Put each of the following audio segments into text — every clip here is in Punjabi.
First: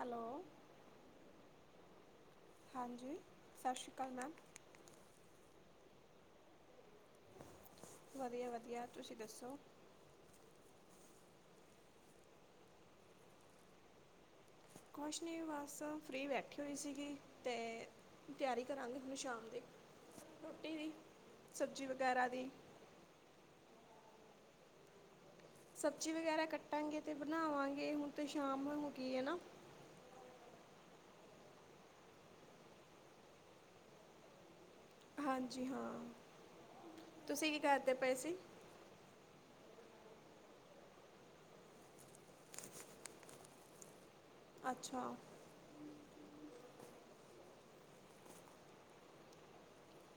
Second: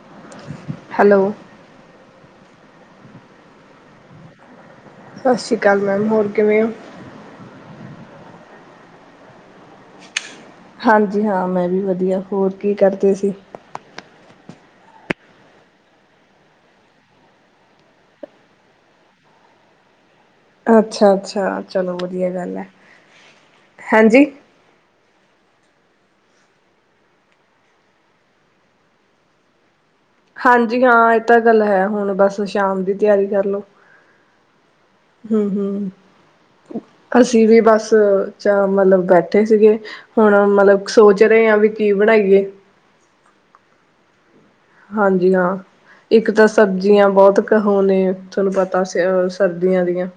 ਹੈਲੋ, ਹੈਲੋ ਹਾਂਜੀ, ਸਸ਼੍ਰੀ ਅਕਾਲ, ਮੈਮ ਸਸ਼੍ਰੀ ਅਕਾਲ ਮੈਮ ਹੋਰ ਕਿਵੇਂ ਓ? ਵਧੀਆ ਵਧੀਆ ਤੁਸੀਂ ਦੱਸੋ ਹਾਂਜੀ, ਹਾਂ ਮੈਂ ਵੀ ਵਧੀਆ ਹੋਰ ਕੀ ਕਰਦੇ ਸੀ? ਕੁਛ ਨੀ ਬਸ ਫ੍ਰਰੀ ਬੈਠੀ ਹੋਈ ਸੀਗੀ ਤੇ ਤਿਆਰੀ ਕਰਾਂਗੇ ਹੁਣ ਸ਼ਾਮ ਦੀ ਰੋਟੀ ਦੀ ਅੱਛਾ-ਅੱਛਾ ਸਬਜ਼ੀ ਚਲੋ ਵਗੈਰਾ ਵਧੀਆ ਦੀ ਗੱਲ ਐ ਹੈਂਜੀ ਸਬਜ਼ੀ ਵਗੈਰਾ ਕੱਟਾਂਗੇ ਤੇ ਬਣਾਵਾਂਗੇ ਹੁਣ ਤਾਂ ਸ਼ਾਮ ਉਈ ਮੁਕੀ ਐ ਨਾ ਹਾਂਜੀ ਹਾਂ ਐ ਤਾਂ ਗੱਲ ਹੈ ਹੁਣ ਬਸ ਸ਼ਾਮ ਦੀ ਤਿਆਰੀ ਕਰਲੋ। ਹਾਂਜੀ ਹਾਂ ਹੂੰ-ਹੂੰ ਅਸੀਂ ਤੁਸੀਂ ਕੀ ਵੀ ਬਸ ਕਰਦੇ ਪਏ ਸੀ ਚਾ ਮਤਲਬ ਬੈਠੇ ਸੀਗੇ ਹੁਣ ਮਤਲਬ ਸੋਚ ਰੇ ਆ ਵੀ ਕੀ ਬਣਾਈਏ? ਅੱਛਾ ਹਾਂਜੀ ਹਾਂ। ਇੱਕ ਤਾਂ ਸਬਜ਼ੀਆਂ ਬੋਤ ਕਹੋ ਨੇ ਤੁਹਾਨੂੰ ਪਤਾ ਸਰਦੀਆਂ ਦੀਆਂ।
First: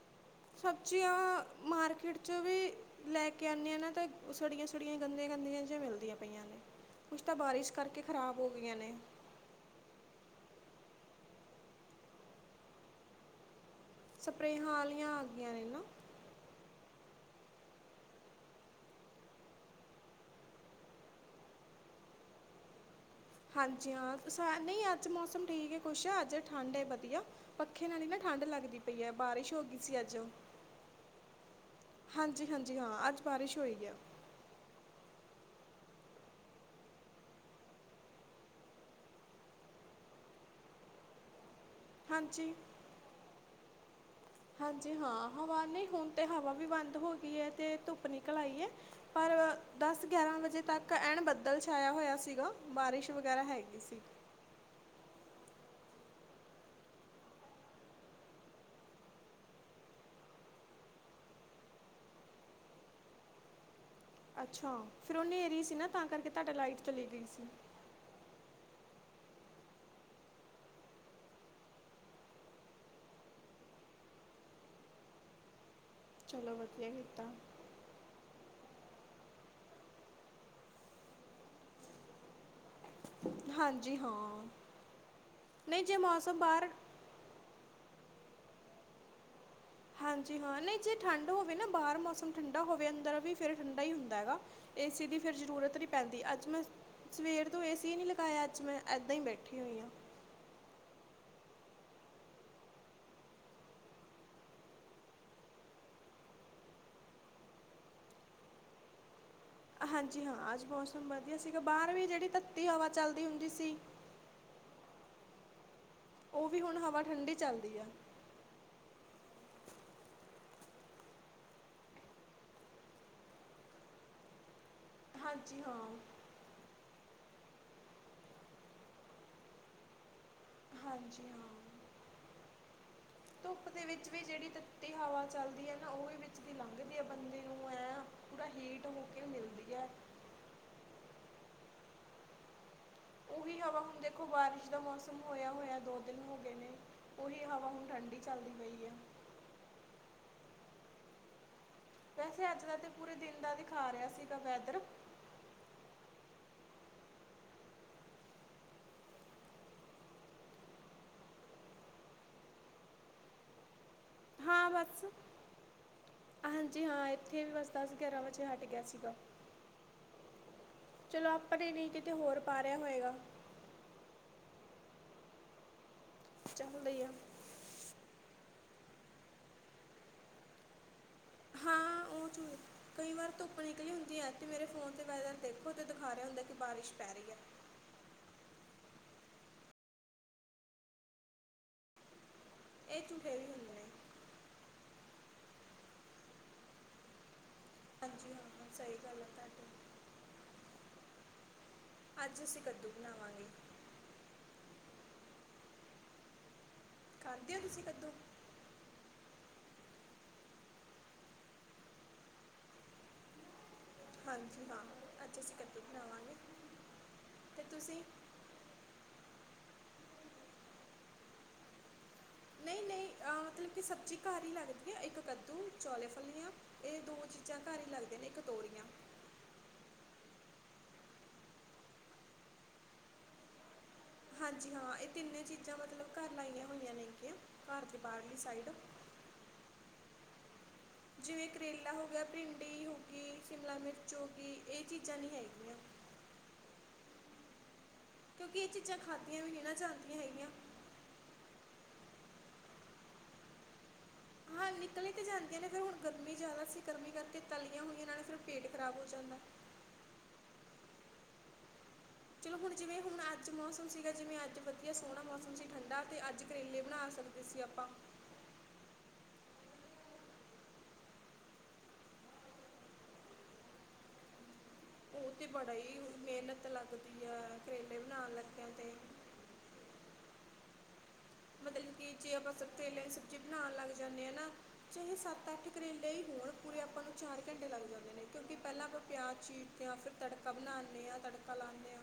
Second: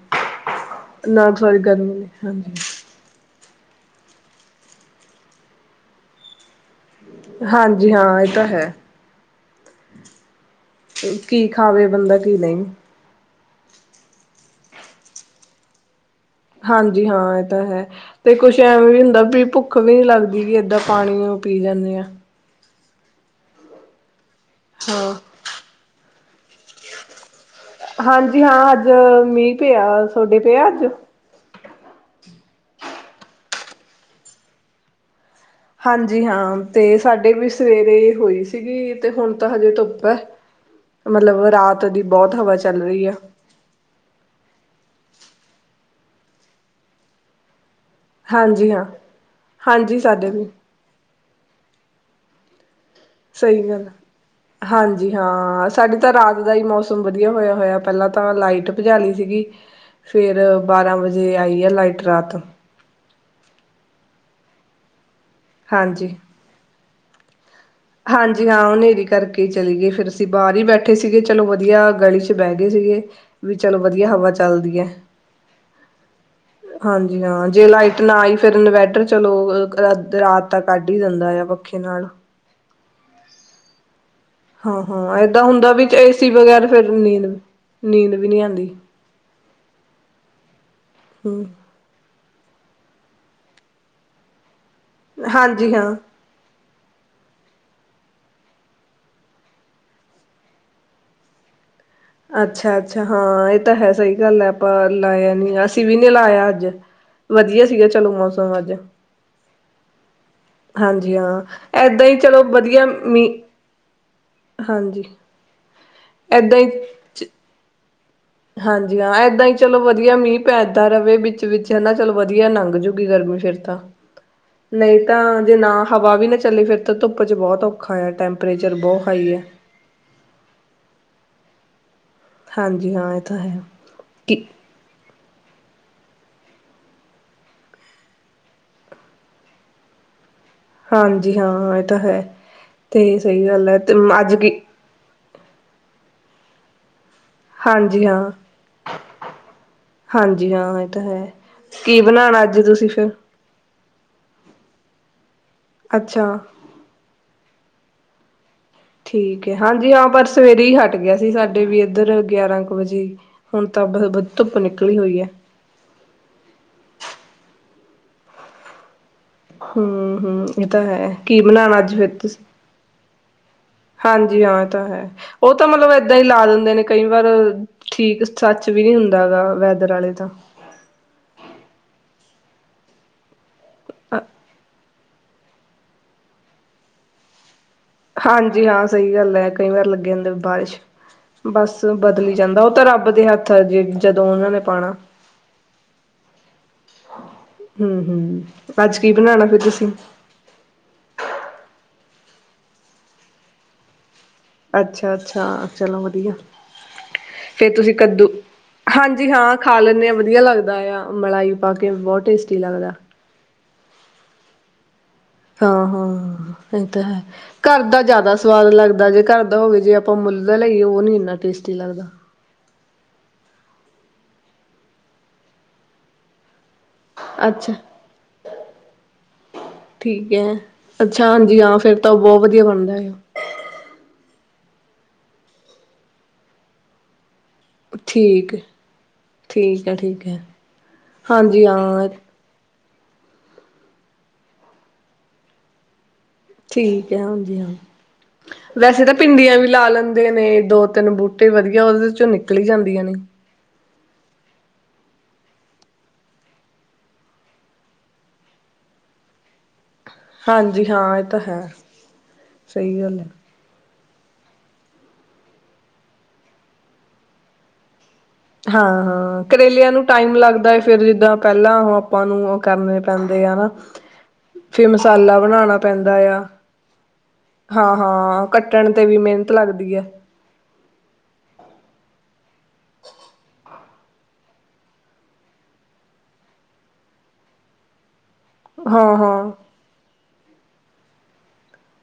ਸਬਜ਼ੀਆਂ ਨਾ ਸੋਰੀ ਗਰਮੀ ਮਾਰਕਿਟ ਚ ਹਾਂਜੀ ਵੀ ਲੈ ਕੇ ਆਨੇ ਆ ਨਾ ਤਾਂ ਸੜੀਆਂ-ਸੜੀਆਂ ਗੰਦੀਆਂ-ਗੰਦੀਆਂ ਜੀਆਂ ਮਿਲਦੀਆਂ ਪਈਆਂ ਨੇ। ਕੁਛ ਤਾਂ ਬਾਰਿਸ਼ ਹਾਂਜੀ ਕਰਕੇ ਹਾਂ ਇਹ ਖ਼ਰਾਬ ਤਾਂ ਹੈ। ਹੋਗੀਆਂ ਨੇ। ਕੀ ਖਾਵੇ ਬੰਦਾ ਕੀ ਨਈ ਸਪਰੇਹਾਂ ਆਲੀਆਂ ਆਗੀਆਂ ਨੇ ਨਾ। ਹਾਂਜੀ ਹਾਂ ਏ ਤਾਂ ਹੈ। ਤੇ ਕੁਛ ਐਵੇ, ਵੀ ਹੁੰਦਾ ਵੀ ਭੁੱਖ ਵੀ ਨੀ ਲੱਗਦੀ ਕਿ ਏਦਾਂ ਪਾਣੀ ਪੀ, ਜਾਂਦੇ ਆ। ਹਾਂਜੀ, ਹਾਂ ਸਾ ਨਈ ਅੱਜ ਹਾਂ ਮੌਸਮ ਠੀਕ ਐ ਕੁਛ ਅੱਜ ਠੰਡ ਐ ਵਧੀਆ ਪੱਖੇ ਨਾਲ ਈ ਨਾ ਹਾਂਜੀ ਠੰਢ ਹਾਂ ਲੱਗਦੀ ਅੱਜ ਪਈ ਐ ਬਾਰਿਸ਼ ਮੀਂਹ ਹੋ ਗਈ ਪਿਆ ਸੀ ਅੱਜ। ਤੁਹਾਡੇ ਪਿਆ ਅੱਜ ਹਾਂਜੀ, ਹਾਂਜੀ, ਹਾਂ ਅੱਜ ਬਾਰਿਸ਼ ਹੋਈ ਐ। ਹਾਂਜੀ, ਹਾਂ ਤੇ ਸਾਡੇ ਵੀ ਸਵੇਰੇ ਹੋਈ ਸੀਗੀ ਤੇ ਹੁਣ ਤਾਂ ਹਜੇ ਧੁੱਪ ਐ। ਮਤਲਬ, ਰਾਤ ਦੀ ਬੋਤ ਹਾਂਜੀ ਹਵਾ ਚੱਲ ਰਈ ਐ। ਹਾਂਜੀ, ਹਾਂ ਹਵਾ ਨਈ ਹੁਣ ਤੇ ਹਵਾ ਵੀ ਬੰਦ ਹੋ ਗਈ ਐ ਤੇ ਧੁਪ ਨਿਕਲ ਆਈ ਐ ਹਾਂਜੀ ਹਾਂ ਪਰ ਹਾਂਜੀ ਦਸ ਸਾਡੇ ਗਿਆਰਾਂ ਵੀ ਵਜੇ ਤੱਕ ਐਨ ਬੱਦਲ ਛਾਇਆ ਹੋਇਆ ਸੀਗਾ। ਬਾਰਿਸ਼ ਵਗੈਰਾ ਸਹੀ ਹੈਗੀ ਗੱਲ ਸੀ। ਹਾਂਜੀ, ਹਾਂ ਸਾਡੀ ਤਾਂ ਰਾਤ ਦਾ ਈ ਮੌਸਮ ਵਧੀਆ ਹੋਇਆ, ਹੋਇਆ ਪਹਿਲਾਂ ਤਾਂ ਲਾਈਟ ਭਜਾ ਲੀ ਸੀਗੀ। ਫ਼ੇਰ ਬਾਰ੍ਹਾਂ ਵਜੇ ਆਈ ਆ ਲਾਈਟ ਰਾਤ ਅੱਛਾ, ਫਿਰ ਉਹ ਹਨੇਰੀ ਸੀ ਨਾ, ਤਾਂ ਹਾਂਜੀ ਕਰਕੇ ਤੁਹਾਡੇ ਲਾਈਟ ਚਲੀ ਗਈ ਸੀ। ਹਾਂਜੀ, ਹਾਂ ਹਨੇਰੀ ਕਰਕੇ ਚਲੀ ਗਈ, ਫਿਰ, ਅਸੀਂ ਬਾਹਰ ਹੀ ਬੈਠੇ ਸੀਗੇ ਚਲੋ, ਵਧੀਆ ਗਲੀ ਚ ਬਹਿ ਗਏ ਸੀਗੇ। ਵੀ ਚਲੋ, ਵਧੀਆ, ਹਵਾ ਚਲਦੀ ਹੈ। ਚਲੋ ਵਧੀਆ ਹਾਂਜੀ, ਕੀਤਾ ਹਾਂ ਜੇ ਲਾਈਟ। ਨਾ ਆਈ ਫਿਰ, ਇਨਵੈਟਰ ਚਲੋ ਰਾਤ, ਤਾਂ ਕੱਢ ਹੀ ਦਿੰਦਾ ਆ, ਪੱਖੇ ਨਾਲ। ਹਾਂਜੀ, ਹਾਂ ਹਾਂ -ਹਾਂ, ਏਦਾਂ ਹੁੰਦਾ ਨਹੀਂ ਵੀ, ਜੇ ਏਸੀ ਮੌਸਮ ਬਗੈਰ, ਬਾਹਰ ਫੇਰ ਨੀਂਦ, ਨੀਂਦ ਵੀ ਨਹੀਂ ਆਉਂਦੀ। ਹਾਂਜੀ, ਹਾਂ ਨਹੀਂ ਜੇ ਠੰਡ ਹਮ ਹੋਵੇ ਨਾ ਬਾਹਰ, ਮੌਸਮ ਠੰਡਾ ਹੋਵੇ, ਅੰਦਰ ਵੀ ਫਿਰ, ਠੰਡਾ ਹੀ ਹੁੰਦਾ ਹੈਗਾ। ਏਸੀ ਦੀ, ਫਿਰ ਹਾਂਜੀ ਜ਼ਰੂਰਤ ਨਹੀਂ ਹਾਂ ਪੈਂਦੀ। ਅੱਜ ਮੈਂ ਸਵੇਰ ਤੋਂ, ਏਸੀ ਨਹੀਂ ਲਗਾਇਆ, ਅੱਜ ਮੈਂ ਇੱਦਾਂ ਹੀ ਬੈਠੀ ਹੋਈ ਹਾਂ। ਅੱਛਾ, ਅੱਛਾ ਹਾਂ ਇਹ ਤਾਂ ਹੈ। ਸਹੀ ਗੱਲ ਆਪਾਂ, ਲਾਇਆ ਨੀ, ਅਸੀਂ ਵੀ ਨੀ ਲਾਇਆ, ਅੱਜ ਵਧੀਆ ਸੀਗਾ, ਚਲੋ ਮੌਸਮ, ਅੱਜ ਹਾਂਜੀ, ਹਾਂ, ਅੱਜ ਮੌਸਮ, ਹਾਂਜੀ ਵਧੀਆ ਹਾਂ ਸੀਗਾ, ਬਾਹਰ ਏਦਾਂ ਵੀ ਹੀ ਜਿਹੜੀ ਚਲੋ ਤੱਤੀ ਵਧੀਆ ਹਵਾ ਚੱਲਦੀ ਮੀਂਹ ਹੁੰਦੀ ਸੀ। ਹਾਂਜੀ, ਉਹ, ਏਦਾਂ ਵੀ ਹੀ ਹੁਣ ਹਵਾ, ਚ- ਠੰਡੀ ਚੱਲਦੀ ਹੈ। ਹਾਂਜੀ, ਹਾਂ ਏਦਾਂ ਹੀ ਚਲੋ, ਵਧੀਆ, ਮੀਂਹ ਪੈਦਾ ਰਹੇ, ਵਿੱਚ ਵਿੱਚ ਹਨਾ ਚਲੋ, ਵਧੀਆ, ਲੰਘ ਜੂਗੀ ਗਰਮੀ, ਫਿਰ ਤਾਂ ਨਹੀਂ ਤਾਂ ਜੇ ਹਾਂਜੀ ਨਾ, ਹਾਂ ਹਵਾ ਵੀ ਨਾ ਚੱਲੇ ਫਿਰ ਤੇ ਧੁੱਪ 'ਚ ਬਹੁਤ ਔਖਾ ਹੈ, ਟੈਂਪਰੇਚਰ ਬਹੁਤ ਹਾਈ ਹੈ। ਹਾਂਜੀ, ਹਾਂ। ਹਾਂਜੀ, ਹਾਂ। ਤਾਂ ਹੈ ਧੁੱਪ, ਦੇ ਵਿੱਚ ਵੀ ਕਿ ਜਿਹੜੀ ਤੱ ਤੀ, ਹਵਾ ਚੱਲਦੀ ਹੈ ਨਾ, ਉਹ ਵੀ ਵਿੱਚ ਦੀ ਲੰਘਦੀ ਆ ਬੰਦੇ ਨੂੰ, ਐ ਪੂਰਾ ਹੀਟ ਹੋ ਕੇ ਮਿਲਦੀ ਹੈ। ਹਾਂਜੀ ਹਾਂ, ਇਹ ਤਾਂ ਹੈ, ਤੇ ਸਹੀ ਉਹੀ ਗੱਲ ਹੈ। ਹਵਾ ਤੇ ਹੁਣ ਦੇਖੋ ਅੱਜ ਕੀ ਬਾਰਿਸ਼ ਦਾ ਮੌਸਮ ਹੋਇਆ -ਹੋਇਆ ਦੋ ਦਿਨ ਹੋ ਗਏ ਨੇ, ਉਹੀ ਹਵਾ ਹੁਣ ਹਾਂਜੀ ਠੰਡੀ ਹਾਂ। ਚੱਲਦੀ ਪਈ ਏ। ਹਾਂਜੀ, ਹਾਂ ਇਹ ਤਾਂ ਹੈ। ਕੀ ਬਣਾਉਣਾ ਵੈਸੇ, ਅੱਜ ਦਾ ਤੁਸੀਂ ਤੇ ਫਿਰ ਪੂਰੇ ਦਿਨ ਦਾ ਦਿਖਾ ਰਿਹਾ ਸੀਗਾ ਵੈਦਰ ਅੱਛਾ। ਠੀਕ ਹੈ, ਹਾਂਜੀ, ਹਾਂ, ਪਰ ਸਵੇਰੇ ਹੀ ਹਟ ਗਿਆ ਸੀ। ਸਾਡੇ ਵੀ ਇੱਧਰ ਗਿਆਰਾਂ ਕੁ ਵਜੇ। [unintelligible] ਹਾਂ ਬਸ, ਹੋਈ ਹੈ ਹਾਂਜੀ, ਹਾਂ ਇੱਥੇ ਵੀ ਬਸ ਦਸ, ਗਿਆਰਾਂ ਵਜੇ, ਹਟ ਗਿਆ ਸੀਗਾ। ਹਮ -ਹਮ, ਇਹ ਤਾਂ ਹੈ, ਚਲੋ ਕੀ ਆਪਣੇ ਬਨਾਣਾ ਨਹੀਂ ਅੱਜ, ਫਿਰ ਕਿਤੇ ਹੋਰ ਤੁਸੀਂ? ਪਾ ਰਿਹਾ ਹੋਏਗਾ ਹਾਂਜੀ, ਹਾਂ ਇਹ ਤਾਂ ਹੈ। ਉਹ ਤਾਂ ਮਤਲਬ ਏਦਾਂ ਹੀ ਲਾ ਦਿੰਦੇ ਨੇ, ਚੱਲਦਾ ਹੀ ਕਈ ਆ ਵਾਰ। ਠੀਕ, ਸੱਚ ਵੀ ਨਹੀਂ ਹੁੰਦਾ ਹੈਗਾ, ਵੈਦਰ ਵਾਲੇ ਦਾ। ਹਾਂ, ਉਹ ਚ ਕਈ ਵਾਰ ਧੁੱਪ ਨਿਕਲੀ ਹੁੰਦੀ ਹੈ। ਅਤੇ ਮੇਰੇ ਫੋਨ, ਵੈਦਰ ਦੇਖੋ ਤੇ, ਦਿਖਾ ਰਿਹਾ ਹੁੰਦਾ। ਕਿ, ਬਾਰਿਸ਼ ਪੈ ਰਹੀ ਹੈ ਹਾਂਜੀ, ਹਾਂ ਸਹੀ ਗੱਲ ਹੈ ਕਈ ਵਾਰ, ਲੱਗੇ ਰਹਿੰਦੇ ਬਾਰਿਸ਼, ਬਸ ਬਦਲੀ ਜਾਂਦਾ, ਉਹ ਤਾਂ, ਇਹ ਰੱਬ ਦੇ ਝੂਠੇ ਹੱਥ ਹੈ, ਹੁੰਦੇ ਹਜੇ ਨੇ ਵੀ ਜਦੋਂ, ਉਹਨਾਂ, ਨੇ ਪਾਉਣਾ‌। ਹਾਂਜੀ ਹਮ-ਹਮ, ਹਾਂ ਸਹੀ ਅੱਜ ਕੀ ਗੱਲ ਬਣਾਉਣਾ ਹੈ ਫਿਰ, ਤੁਹਾਡੀ ਤੁਸੀਂ? ਅੱਜ, ਅਸੀਂ, ਕੱਦੂ ਬਣਾਵਾਂਗੇ। ਅੱਛਾ-ਅੱਛਾ, ਚਲੋ ਵਧੀਆ, ਫਿਰ ਤੁਸੀਂ ਕੱਦੂ ਹਾਂਜੀ ਹਾਂ ਖਾ ਲੈਂਦੇ ਹਾਂ, ਵਧੀਆ ਲੱਗਦਾ ਆ, ਮਲਾਈ ਪਾ ਕੇ ਬਹੁਤ ਟੇਸਟੀ ਲੱਗਦਾ। ਹਾਂਜੀ, ਹਾਂ। ਅੱਜ ਅਸੀਂ ਕੱਦੂ ਹਾਂ- ਬਣਾਵਾਂਗੇ ਹਾਂ ਇਹ ਤਾਂ ਹੈ, ਅਤੇ ਘਰ ਦਾ ਤੁਸੀਂ ਜ਼ਿਆਦਾ ਸਵਾਦ ਲੱਗਦਾ, ਜੇ ਘਰ ਦਾ ਹੋਵੇ, ਜੇ ਆਪਾਂ ਮੁੱਲ ਦਾ ਲਿਆਈਏ, ਉਹ ਨੀ ਇੰਨਾ ਟੇਸਟੀ ਲੱਗਦਾ। ਨਹੀਂ- ਨਹੀਂ, ਮਤਲਬ ਕਿ ਸਬਜ਼ੀ ਘਰ ਹੀ ਲੱਗਦੀ ਆ ਇੱਕ ਕੱਦੂ, ਚੌਲੇਫਲੀਆਂ ਇਹ ਦੋ ਚੀਜ਼ਾਂ, ਅੱਛਾ ਘਰ ਹੀ ਲੱਗਦੀਆਂ ਨੇ, ਇਕ ਤੋਰੀਆਂ ਠੀਕ ਹੈ, ਅੱਛਾ ਹਾਂਜੀ ਹਾਂ, ਫੇਰ ਤਾਂ, ਉਹ ਬਹੁਤ ਵਧੀਆ ਬਣਦਾ ਹੈ। ਹਾਂਜੀ ਹਾਂ, ਇਹ ਤਿੰਨੇ ਚੀਜ਼ਾਂ ਮਤਲਬ, ਘਰ ਲਾਈਆਂ ਹੋਈਆਂ ਨੇਗੀਆਂ। ਘਰ ਦੇ ਬਾਹਰਲੀ ਠੀਕ ਸਾਈਡ -ਠੀਕ ਹੈ, ਠੀਕ ਹੈ। ਜਿਵੇਂ, ਹਾਂਜੀ ਕਰੇਲਾ ਹੋ ਹਾਂ ਗਿਆ, ਭਿੰਡੀ ਹੋ ਗਈ ਸ਼ਿਮਲਾ ਮਿਰਚ ਹੋ ਗਈ, ਇਹ ਚੀਜ਼ਾਂ ਨਹੀਂ ਹੈਗੀਆਂ। ਠੀਕ ਐ, ਹਾਂਜੀ ਹਾਂ ਕਿਉਂਕਿ ਇਹ ਚੀਜ਼ਾਂ ਵੈਸੇ ਤਾਂ ਖਾਧੀਆਂ ਭਿੰਦੀਆਂ ਨਹੀਂ ਵੀ ਨਾ ਲਾ ਜਾਂਦੀਆਂ ਲੈਂਦੇ ਹੈਗੀਆਂ ਨੇ ਦੋ ਤਿੰਨ ਬੂਟੇ ਤੇ ਵਧੀਆ ਉਦੇ ਚੋਂ ਨਿਕਲੀ ਜਾਂਦੀਆਂ ਨੇ ਹਾਂ ਨਿਕਲੀ ਤਾਂ ਜਾਂਦੀਆਂ ਨੇ ਫਿਰ ਹੁਣ ਗਰਮੀ ਜ਼ਿਆਦਾ ਸੀ ਗਰਮੀ ਕਰਕੇ ਤਲੀਆਂ ਹੋਈਆਂ ਨਾਲ ਫਿਰ ਪੇਟ ਖਰਾਬ ਹੋ ਜਾਂਦਾ। ਹਾਂਜੀ ਹਾਂ ਏ ਤਾਂ ਹੈ। ਚਲੋ ਹੁਣ ਜਿਵੇਂ ਸਹੀ ਗੱਲ ਹੁਣ ਹੈ। ਅ ਜ ਮੌਸਮ ਸੀਗਾ ਜਿਵੇਂ ਅੱਜ ਵਧੀਆ ਸੋਹਣਾ ਮੌਸਮ ਸੀ ਠੰਡਾ ਤੇ ਅੱਜ ਕਰੇਲੇ ਬਣਾ ਸਕਦੇ ਸੀ ਆਪਾਂ ਹਾਂ, ਹਾਂ ਕਰੇਲਿਆਂ ਨੂੰ ਟਾਈਮ ਲੱਗਦਾ ਐ ਫਿਰ ਜਿੱਦਾਂ ਪਹਿਲਾਂ ਉਹ ਆਪਾਂ ਨੂੰ ਉਹ ਕਰਨੇ ਪੈਂਦੇ ਆ ਨਾ। [unintelligible] ਫਿਰ ਉਹ ਮਸਾਲਾ ਤੇ ਬੜਾ ਬਣਾਣਾ ਹੀ ਪੈਂਦਾ ਆ ਮਿਹਨਤ ਲੱਗਦੀ ਆ ਹਾਂ, ਕਰੇਲੇ ਬਣਾਉਣ ਹਾਂ ਲੱਗਿਆਂ ਕੱਟਣ ਤੇ ਵੀ ਮੇਨ ਤ ਲੱਗਦੀ ਐ। ਮਤਲਬ ਕਿ ਜੇ ਆਪਾਂ ਸਭ ਤੇਲਾਂ ਦੀ ਸਬਜ਼ੀ ਬਣਾਣ ਲੱਗ ਜਾਂਨੇ ਅ ਨਾ। ਚਾਹੇ ਸੱਤ ਅੱਠ ਕਰੇਲੇ ਈ ਹੋਣ ਪੂਰੇ ਆਪਾਂ ਨੂੰ ਚਾਰ ਘੰਟੇ ਲੱਗ ਜਾਂਦੇ ਨੇ ਕਿਉਂਕਿ ਪੈਲਾਂ ਆਪਾ ਹਾਂ ਪਿਆਜ਼ ਹਾਂ ਚੀਰਦੇ ਆ ਫਿਰ ਤੜਕਾ ਬਣਾਨੇ ਆ ਤੜਕਾ ਲਾਨੇ ਆ।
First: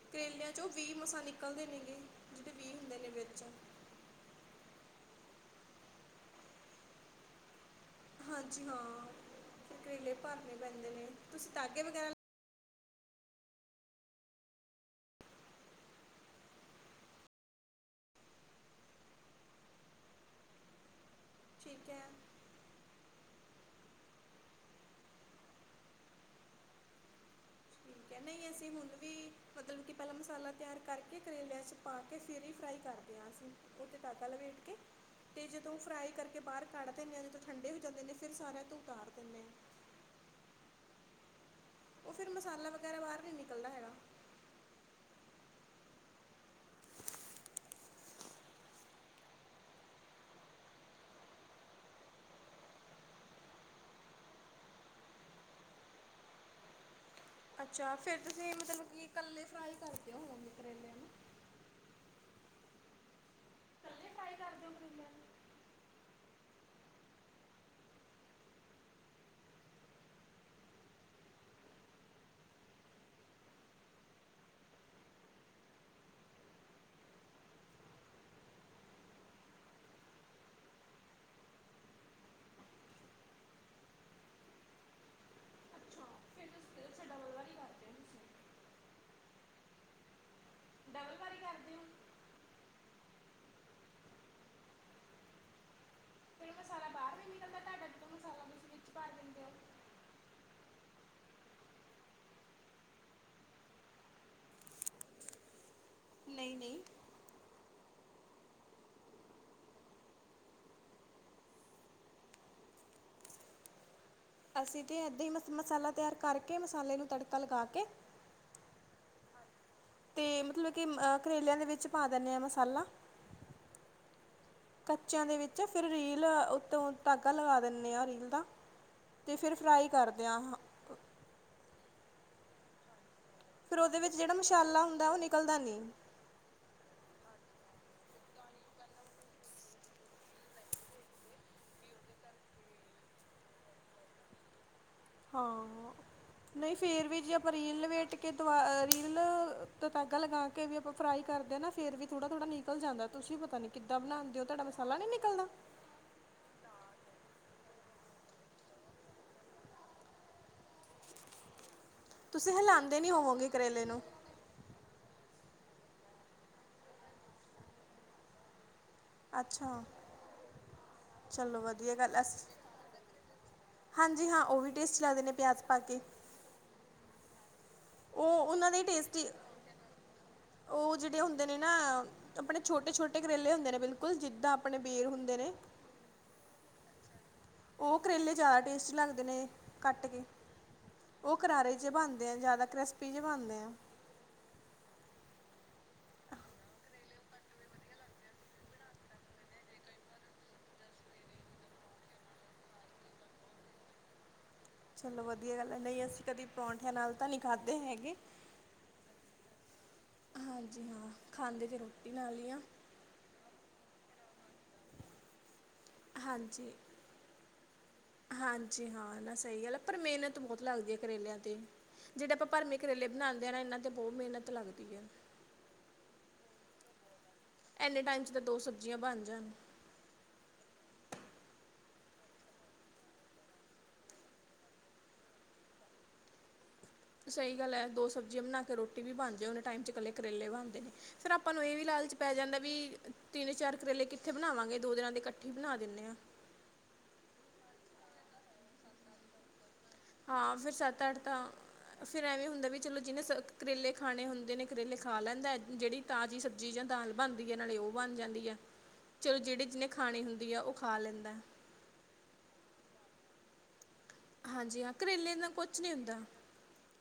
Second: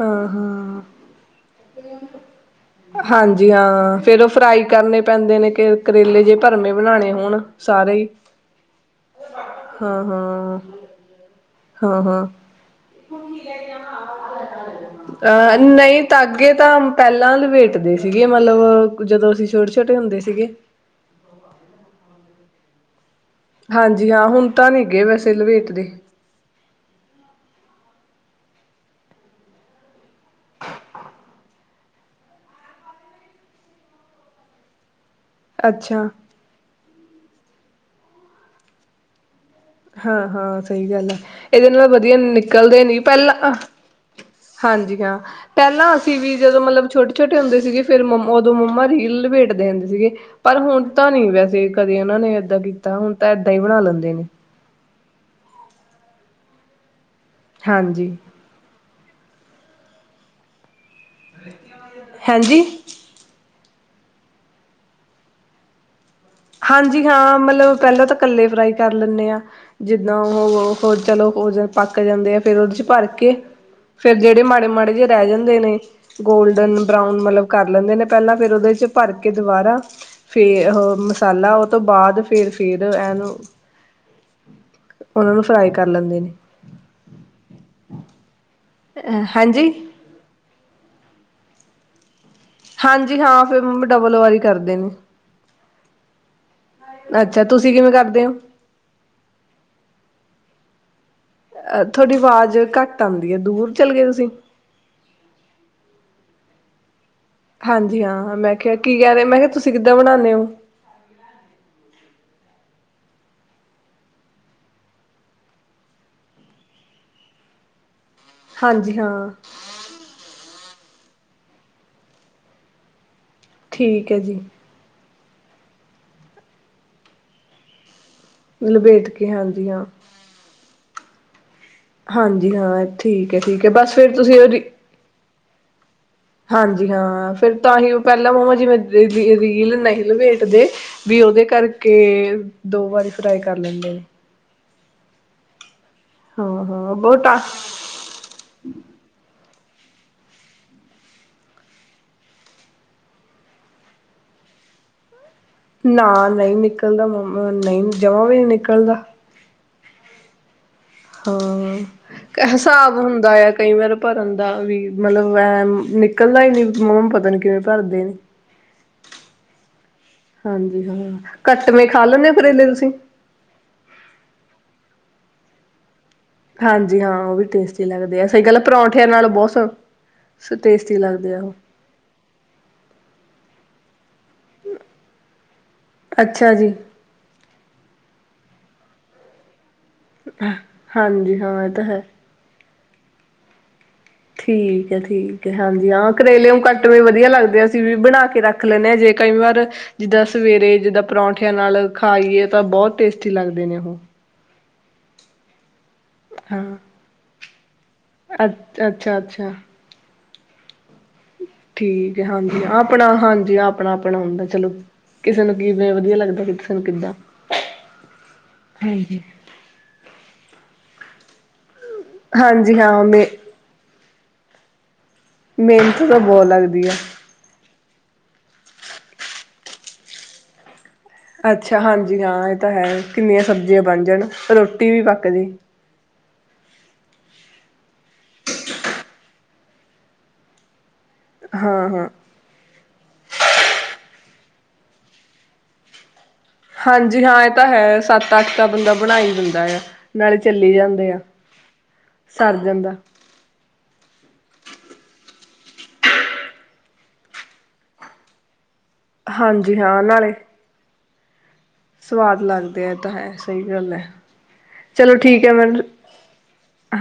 ਹਾਂ ਕਰੇਲਿਆਂ ਚੋ ਹਾਂ ਵੀ ਮਸਾਂ ਨਿਕਲਦੇ ਨੇਗੇ ਜਿਦੇ ਬੀ ਹੁੰਦੇ ਨੇ ਵਿ ਜੀ ਹਾਂ, ਫੇਰ ਉਹ ਫਰਾਈ ਕਰਨੇ ਪੈਂਦੇ ਨੇ ਕਰੇਲੇ ਜੇ ਭਰਮੇ ਬਣਾਣੇ ਹੋਣ। ਸਾਰੇ ਈ ਹਾਂਜੀ ਹਾਂ ਫਿਰ ਹਾਂ, ਕਰੇਲੇ ਭਰਨੇ ਹਾਂ, ਪੈਂਦੇ ਨੇ ਤੁਸੀਂ ਤਾਗੇ ਹਾਂ, ਵਗੈਰਾ ਹਾਂ। [inaudible] [unintelligible] ਅ ਨਈ ਤਾਂਗੇ ਤਾਂ ਪਹਿਲਾਂ ਲਵੇਟਦੇ ਸੀਗੇ ਮਤਲਬ ਜਦੋਂ ਅਸੀਂ ਛੋਟੇ। ਛੋਟੇ ਹੁੰਦੇ ਸੀਗੇ। ਠੀਕ ਐ। ਹਾਂਜੀ ਹਾਂ, ਹੁਣ ਤਾਂ ਨੀ ਗੇ ਵੈਸੇ ਲਵੇਟਦੇ। ਕਹਿੰ ਨਈ ਅਸੀਂ ਹੁਣ ਵੀ ਮਤਲਬ ਕਿ ਪੈਲਾਂ ਮਸਾਲਾ ਤਿਆਰ ਕਰਕੇ ਕਰੇਲਿਆਂ 'ਚ ਪਾ ਕੇ ਫਿਰ ਈ ਫਰਾਈ ਕਰਦੇ ਆ ਅਸੀਂ। ਓਤੇ ਧਾਗਾ ਲਵੇਟ ਕੇ। ਤੇ ਜਦੋਂ ਅੱਛਾ ਫਰਾਈ ਕਰਕੇ ਬਾਰ ਕੱਢ ਦਿੰਨੇ ਆ ਜਦੋਂ ਠੰਡੇ ਹੋ ਜਾਂਦੇ ਨੇ ਫਿਰ ਸਾਰਿਆਂ ਤੋ ਉਤਾਰ ਦਿੰਨੇ ਆ। ਹਾਂ-ਹਾਂ ਸਈ ਗੱਲ ਐ। ਐਦੇ ਨਾਲ ਉਹ ਵਧੀਆ ਫਿਰ ਮਸਾਲਾ ਨਿਕਲਦੇ ਨੀ ਵਗੈਰਾ ਬਾਹਰ ਨਹੀਂ ਪਹਿਲਾਂ ਅਹ੍ਹ। ਨਿਕਲਦਾ ਹੈਗਾ ਹਾਂਜੀ ਹਾਂ। ਪੈਲਾਂ ਅਸੀਂ ਵੀ ਜਦੋਂ ਮਤਲਬ ਛੋਟੇ ਛੋਟੇ ਹੁੰਦੇ ਸੀਗੇ ਫਿਰ ਮਮ ਉਦੋਂ ਮੰਮਾ ਰੀਲ ਲਪੇਟਦੇ ਹੁੰਦੇ ਸੀਗੇ। ਪਰ ਹੁਣ ਤਾਂ ਨੀ ਵੈਸੇ ਕਦੇ ਓਨਾਂ ਨੇ ਏਦਾਂ ਕੀਤਾ ਹੁਣ ਤਾਂ ਏਦਾਂ ਈ ਬਣਾ ਲੈਂਦੇ ਨੇ ਅੱਛਾ ਹਾਂਜੀ ਫੇਰ ਤੁਸੀਂ ਮਤਲਬ ਕਿ ਕੱਲੇ ਫਰਾਈ ਕਰਦੇ ਹੋਵਗੇ ਕਰੇਲੇ ਹਨਾ ਹਾਂਜੀ। ਇਕੱਲੇ ਫਰਾਈ ਕਰਦੇ ਓ ਕਰੇਲਿਆ ਨੂੰ ਹਾਂਜੀ ਹਾਂ ਮਤਲਵ ਪਹਿਲਾਂ ਤਾਂ ਕੱਲੇ ਫਰਾਈ ਕਰ ਲੈਂਨੇ ਆ। ਜਿੱਦਾਂ ਉਹ ਹੋ ਚਲੋ ਹੋ ਜਾਨ ਪੱਕ ਜਾਂਦੇ ਆ ਫੇਰ ਓਦ ਚ ਭਰ ਕੇ ਫੇਰ ਜੇੜੇ ਮਾੜੇ, ਮਾੜੇ ਜੇ ਰੈ ਜਾਂਦੇ ਨੇ ਗੋਲਡਨ ਬਰਾਉਨ ਮਤਲਬ ਕਰ ਲੈਂਦੇ ਨੇ ਪੈਲਾਂ ਫੇਰ ਓਦੇ ਚ ਭਰ ਕੇ ਦੁਬਾਰਾ ਫੇ ਉਹ ਮਸਾਲਾ ਉਹ ਤੋਂ ਬਾਅਦ ਫਿਰ, ਫਿਰ ਇਹਨੂੰ ਉਨਾਂ ਨੂੰ ਫਰਾਈ ਕਰ ਅੱਛਾ ਲੈਂਦੇ ਨੇ ਫਿਰ ਤੁਸੀਂ ਅੱਛਾ ਡਬਲ ਵਾਰੀ ਕਰਦੇ ਹੋ ਤੁਸੀਂ ਹਾਂਜੀ। ਡਬਲ ਵਾਰੀ ਕਰਦੇ ਓ। ਹਾਂਜੀ ਹਾਂ, ਫਿਰ ਮੰਮੀ ਡਬਲ ਵਾਰੀ ਕਰਦੇ ਨੇ। ਫਿਰ ਮਸਾਲਾ ਬਾਰ ਨੀ ਅੱਛਾ ਨਿਕਲਦਾ ਤੁਸੀਂ ਤਾਡਾ ਕਿਵੇਂ ਜਿੱ ਕਰਦੇ ਹੋ ਮਸਾਲਾ ਤੁਸੀਂ ਵਿੱਚ ਭਰ ਦਿੰਦੇ ਓ। ਅ ਥੁਆਡੀ ਵਾਜ਼ ਘੱਟ ਆਉਂਦੀ ਐ ਦੂਰ ਚੱਲੇ ਗਏ ਤੁਸੀਂ। ਨਈ-ਨਈ। ਹਾਂਜੀ ਹਾਂ ਹਾਂ ਮੈਂ ਕਿਆ ਕੀ ਕੈ ਰੇ ਮੈਂ ਕਿਆ ਤੁਸੀਂ ਕਿੱਦਾਂ ਬਣਾਨੇ ਓ। ਅਸੀਂ 'ਤਾਂ ਇੱਦਾਂ ਈ ਮਸ ਮਸਾਲਾ ਤਿਆਰ ਕਰਕੇ ਮਸਾਲੇ ਨੂੰ ਤੜਕਾ ਲਗਾ ਕੇ। ਹਾਂ ਜੀ, ਹਾਂ। ਤੇ ਮਤਲਬ ਕਿ ਅ, ਕਰੇਲਿਆਂ ਦੇ ਵਿੱਚ ਪਾ ਦਿੰਨੇ ਆ ਮਸਾਲਾ। ਠੀਕ ਐ ਜੀ। ਕੱਚਿਆਂ ਦੇ ਵਿੱਚ ਫਿਰ ਰੀਲ ਉੱਤੋਂ ਧਾਗਾ ਲਗਾ ਦੀਨੇ ਆ ਰੀਲ ਦਾ। ਲਪੇਟ ਕੇ ਤੇ ਫੇਰ ਹਾਂਜੀ ਹਾਂ ਫ੍ਰਾਈ ਕਰਦੇਆਂ ਆਂ, ਹਾ ਹਾਂਜੀ, ਹਾਂ ਏ ਫੇਰ ਓਦੇ ਵਿੱਚ ਜੇੜਾ ਮਸਾਲਾ ਹੁੰਦਾ, ਓ ਨਿਕਲਦਾ ਨੀ। ਹਾਂਜੀ ਹਾਂ, ਫੇਰ ਤਾਂ ਹੀ ਅ ਪੈਲਾਂ ਮੰਮਾ ਜਿਵੇਂ ਰੀ, ਰੀਲ ਨਹੀਂ ਲਪੇਟਦੇ ਵੀ ਓਦੇ ਕਾਰਕੇ, ਦੋ ਵਾਰੀ ਫ੍ਰਾਈ ਕਾਰ ਲੈਂਦੇ ਨੇ। ਹਾਂ, ਹਾਂ ਨਈ ਹਾਂ ਫੇਰ ਵੀ ਬਹੁਤ ਜੇ ਟਾ ਆਪਾਂ ਰੀਲ ਲਵੇਟ ਕ ਕੇ ਦਵਾ ਰੀਲ, ਤੇ ਤਾਗਾ ਲਗਾ ਕੇ ਵੀ ਆਪਾਂ ਫ੍ਰਾਈ ਕਾਰਦੇ ਆ ਨਾ ਫੇਰ ਵੀ ਥੋੜਾ-ਥੋੜਾ ਨੀਕ ਨਿਕਲ ਜਾਂਦਾ ਤੁਸੀਂ ਪਤਾ ਨਈ ਕਿੱਦਾਂ ਬਨਾਂਦੇ ਓ, ਤੁਆਡਾ ਮਸਾਲਾ ਨੀ ਨਿਕਲਦਾ? ਨਾ, ਨਈ ਨਿਕਲਦਾ ਮੰਮ ਨਈ ਜਮਾ ਵੀ ਨ ਨਿਕਲਦਾ। ਹਾਂ, ਐ ਤੁਸੀਂ ਹਸਾਬ ਹਿਲਾਉਂਦੇ ਨਹੀਂ ਹੁੰਦਾ ਹੋਵੋਗੇ ਯਾ ਕਈ ਕਰੇਲੇ ਵਾਰ ਨੂੰ ਭਰਨ ਦਾ ਵੀ। ਮਲਬ ਐ ਨਿਕਲਦਾ ਈ ਨੀ ਮੰਮ਼ ਪਤਾ ਨ ਕਿਵੇਂ ਭਾਰਦੇ ਨੇ। ਅੱਛਾ ਹਾਂਜੀ ਹਾਂ, ਚਲੋ ਕੱਟ ਮਂ ਵਧੀਆ ਖਾ ਗੱਲ ਲੈਂਦੇ ਓ ਅਸ ਕਰੇਲੇ ਤੁਸੀਂ? ਹਾਂਜੀ ਹਾਂ, ਉਹ ਵੀ ਟੇਸਟੀ ਲੱਗਦੇ ਨੇ ਪਿਆਜ਼ ਪਾ ਕੇ। ਹਾਂਜੀ ਹਾਂ, ਓਵੀ ਟੇਸਟੀ ਲਾਗਦੇ ਸਹੀ ਉਹ ਗਾਲ ਆ ਓ ਜੇੜੇਓ ਹੁੰਦੇ ਉਹ ਨੇ ਨਾ ਆਪਣੇ ਛੋਟੇ-ਛੋਟੇ ਕਰੇਲੇ ਹੁੰਦੇ ਨੇ ਬਿਲਕੁਲ ਜਿੱਦਾਂ ਆਪਣੇ ਬੇਰ ਹੁੰਦੇ ਨੇ ਅਛਾ ਜੀ। ਓ ਕਰੇਲੇ ਜਾਦਾ ਟੇਸਟੀ ਲਾੱਗਦੇ ਨੇ, ਕਾੱਟ ਕੇ ਓ ਹਾਂਜੀ ਹਾਂ ਇਹ ਕਰਾਰੇ ਤਾਂ ਜੇ ਹੈ ਬਾਨ ਜਾਦਾ ਕ੍ਰੇਸਪੀ ਜੇ ਬਾਨਦੇ ਆ। ਠੀਕ ਐ, ਠੀਕ ਐ ਹਾਂਜੀ ਹਾਂ ਕਰੇਲੇ ਓ ਕੱਟਵੇ ਵਦੀਆ ਲਾੱਗਦੇ ਆ ਅਸੀ ਵੀ ਬਣਾ ਕੇ ਰਾੱਖ ਲੈਂਨੇ ਆਂ ਜੇ ਕਈ ਵਾਰ ਜਿੱਦਾਂ ਸਵੇਰੇ ਜਿੱਦਾਂ ਪਰੌਠੇਆਂ ਨਾਲ਼, ਖਾਈਏ ਤਾਂ ਬੋਤ ਟੇਸਟੀ ਲਾੱਗਦੇ ਨੇ ਓਹ। ਚਲੋ ਵਦੀਆ ਗੱਲ ਆ, ਨਈ ਅਸੀ ਕਦੀ ਪਰੌਠੇਆਂ ਨਾਲ ਤਾਂ ਨੀ ਖਾਧੇ ਹੈਗੇ ਅ, ਅੱਛਾ-ਅੱਛਾ। ਹਾਂਜੀ ਹਾਂ, ਖਾਂਦੇ ਤੇ ਰੋਟੀ ਠੀਕ ਹੈ ਨਾਲੀ ਆ ਹਾਂਜੀ ਆਪਣਾ ਹਾਂਜੀ, ਆਪਣਾ-ਆਪਣਾ ਹੁੰਦਾ ਚਲੋ। ਕਿਸੇ ਨੂੰ ਕਿਵੇਂ ਵਦੀਆ ਲੱਗਦਾ ਕਿਸੇ ਹਾਂਜੀ ਨੂੰ ਕਿੱਦਾਂ, ਹਾਂਜੀ ਹਾਂ ਨਾ ਸਹੀ ਗੱਲ ਹੈ ਪਰ ਮੇਨਤ ਬੋਹਤ ਲਾੱਗਦੀ ਆ ਕਰੇਲਿਆਂ ਤੇ, ਜੇੜੇ ਆਪਾਂ ਭਾਰਮੇ ਹਾਂਜੀ ਹਾਂ ਕਰੇਲੇ ਮੇ ਬਣਾਂਦੇ ਆ ਨਾ ਏਨਾਂ ਤੇ ਬੋਤ ਮੇਨਤ ਲਾੱੱਗਦੀ ਆ। ਮੇਨਤ ਤਾ ਬੋਤ ਲਾੱਗਦੀ ਆ। ਐੰਨੇ ਟਾਈਮ ਚ ਤਾ ਦੋ ਸਬਜੀਆਂ ਬਾਨ ਜਾਨ। ਅੱਛਾ ਹਾਂਜੀ ਹਾਂ ਐ ਤਾਂ ਹੈ, ਕਿੰਨੀਆਂ ਸਬਜੀਆਂ ਬਾਣ ਜਾਣ ਰੋਟੀ ਵੀ ਪੱਕਜੇ। ਸਈ ਗੱਲ ਐ, ਦੋ ਸਬਜੀਆਂ ਬਨਾ ਕੇ ਰੋਟੀ ਵੀ ਬਾਨ ਜੇ ਓਨੇ ਟਾਈਮ ਚ ਕੱਲੇ ਕਰੇਲੇ ਬਾਣਦੇ ਨੇ। ਫੇਰ ਆਪਾਂ ਨੂੰ ਏ ਵੀ ਹਾਂ ਹਾਂ ਲਾਲਚ ਪੈ ਜਾਂਦਾ ਵੀ ਤਿੰਨ-ਚਾਰ ਕਰੇਲੇ ਕਿੱਥੇ ਬਨਾਵਾਂਗੇ ਦੋ ਦਿਨਾਂ ਦੇ ਕੱਠੇ ਈ ਬਨਾ ਦਿੰਨੇ ਆ। ਹਾਂਜੀ ਹਾਂ, ਐ ਤਾ ਹੈ ਸੱਤ-ਅੱਠ ਤਾਂ ਬੰਦਾ ਬਣਾ ਈ ਦਿੰਦਾ ਯਾ। ਹਾਂ ਫਿਰ ਸੱਤ-ਅੱਠ ਤਾਂ, ਫਿਰ ਐਵੇਂ ਸਰ ਹੁੰਦਾ ਵੀ ਜਾਂਦਾ ਚਲੋ ਜਿਨੇ ਸ ਕਰੇਲੇ ਖਾਣੇ ਹੁੰਦੇ ਨੇ ਕਰੇਲੇ ਖਾ ਲੈਂਦਾ ਐ, ਜੇੜੀ ਤਾਜੀ ਸਬਜੀ ਜਾਂ ਦਾਲ ਬਾਨਦੀ ਆ ਨਾਲੇ਼ ਓ ਬਾਣ ਜਾਂਦੀ ਐ। ਹ। ਚਲੋ ਜੇੜੀ ਜਿਨੇ ਖਾਣੀ ਹੁੰਦੀ ਆ, ਓਹ ਖਾ ਲੈਂਦਾ ਐ। ਸਵਾਦ ਲਾੱਗਦੇ ਐ ਏ ਤਾ ਹੈ, ਸਈ ਗਾੱਲ ਐ। ਹਾਂਜੀ ਹਾਂ, ਕਰੇਲੇ ਨਾ ਕੁਛ ਨੀ ਹੋਂਦਾ।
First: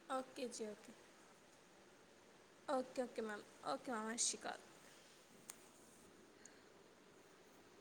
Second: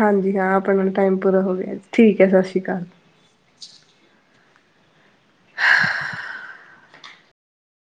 ਹਾਂਜੀ ਹਾਂ, ਆਪਣਾ ਹੁਣ ਟਾਈਮ ਪੂਰਾ ਹੋ ਗੇਆ ਠੀਕ ਐ ਸਸ਼੍ਰੀ ਕਾਲ। ਓਕੇ-ਓਕੇ ਮੈਮ, ਓਕੇ ਮੈਮ ਸਾਸੀ਼ ਕਾਲ।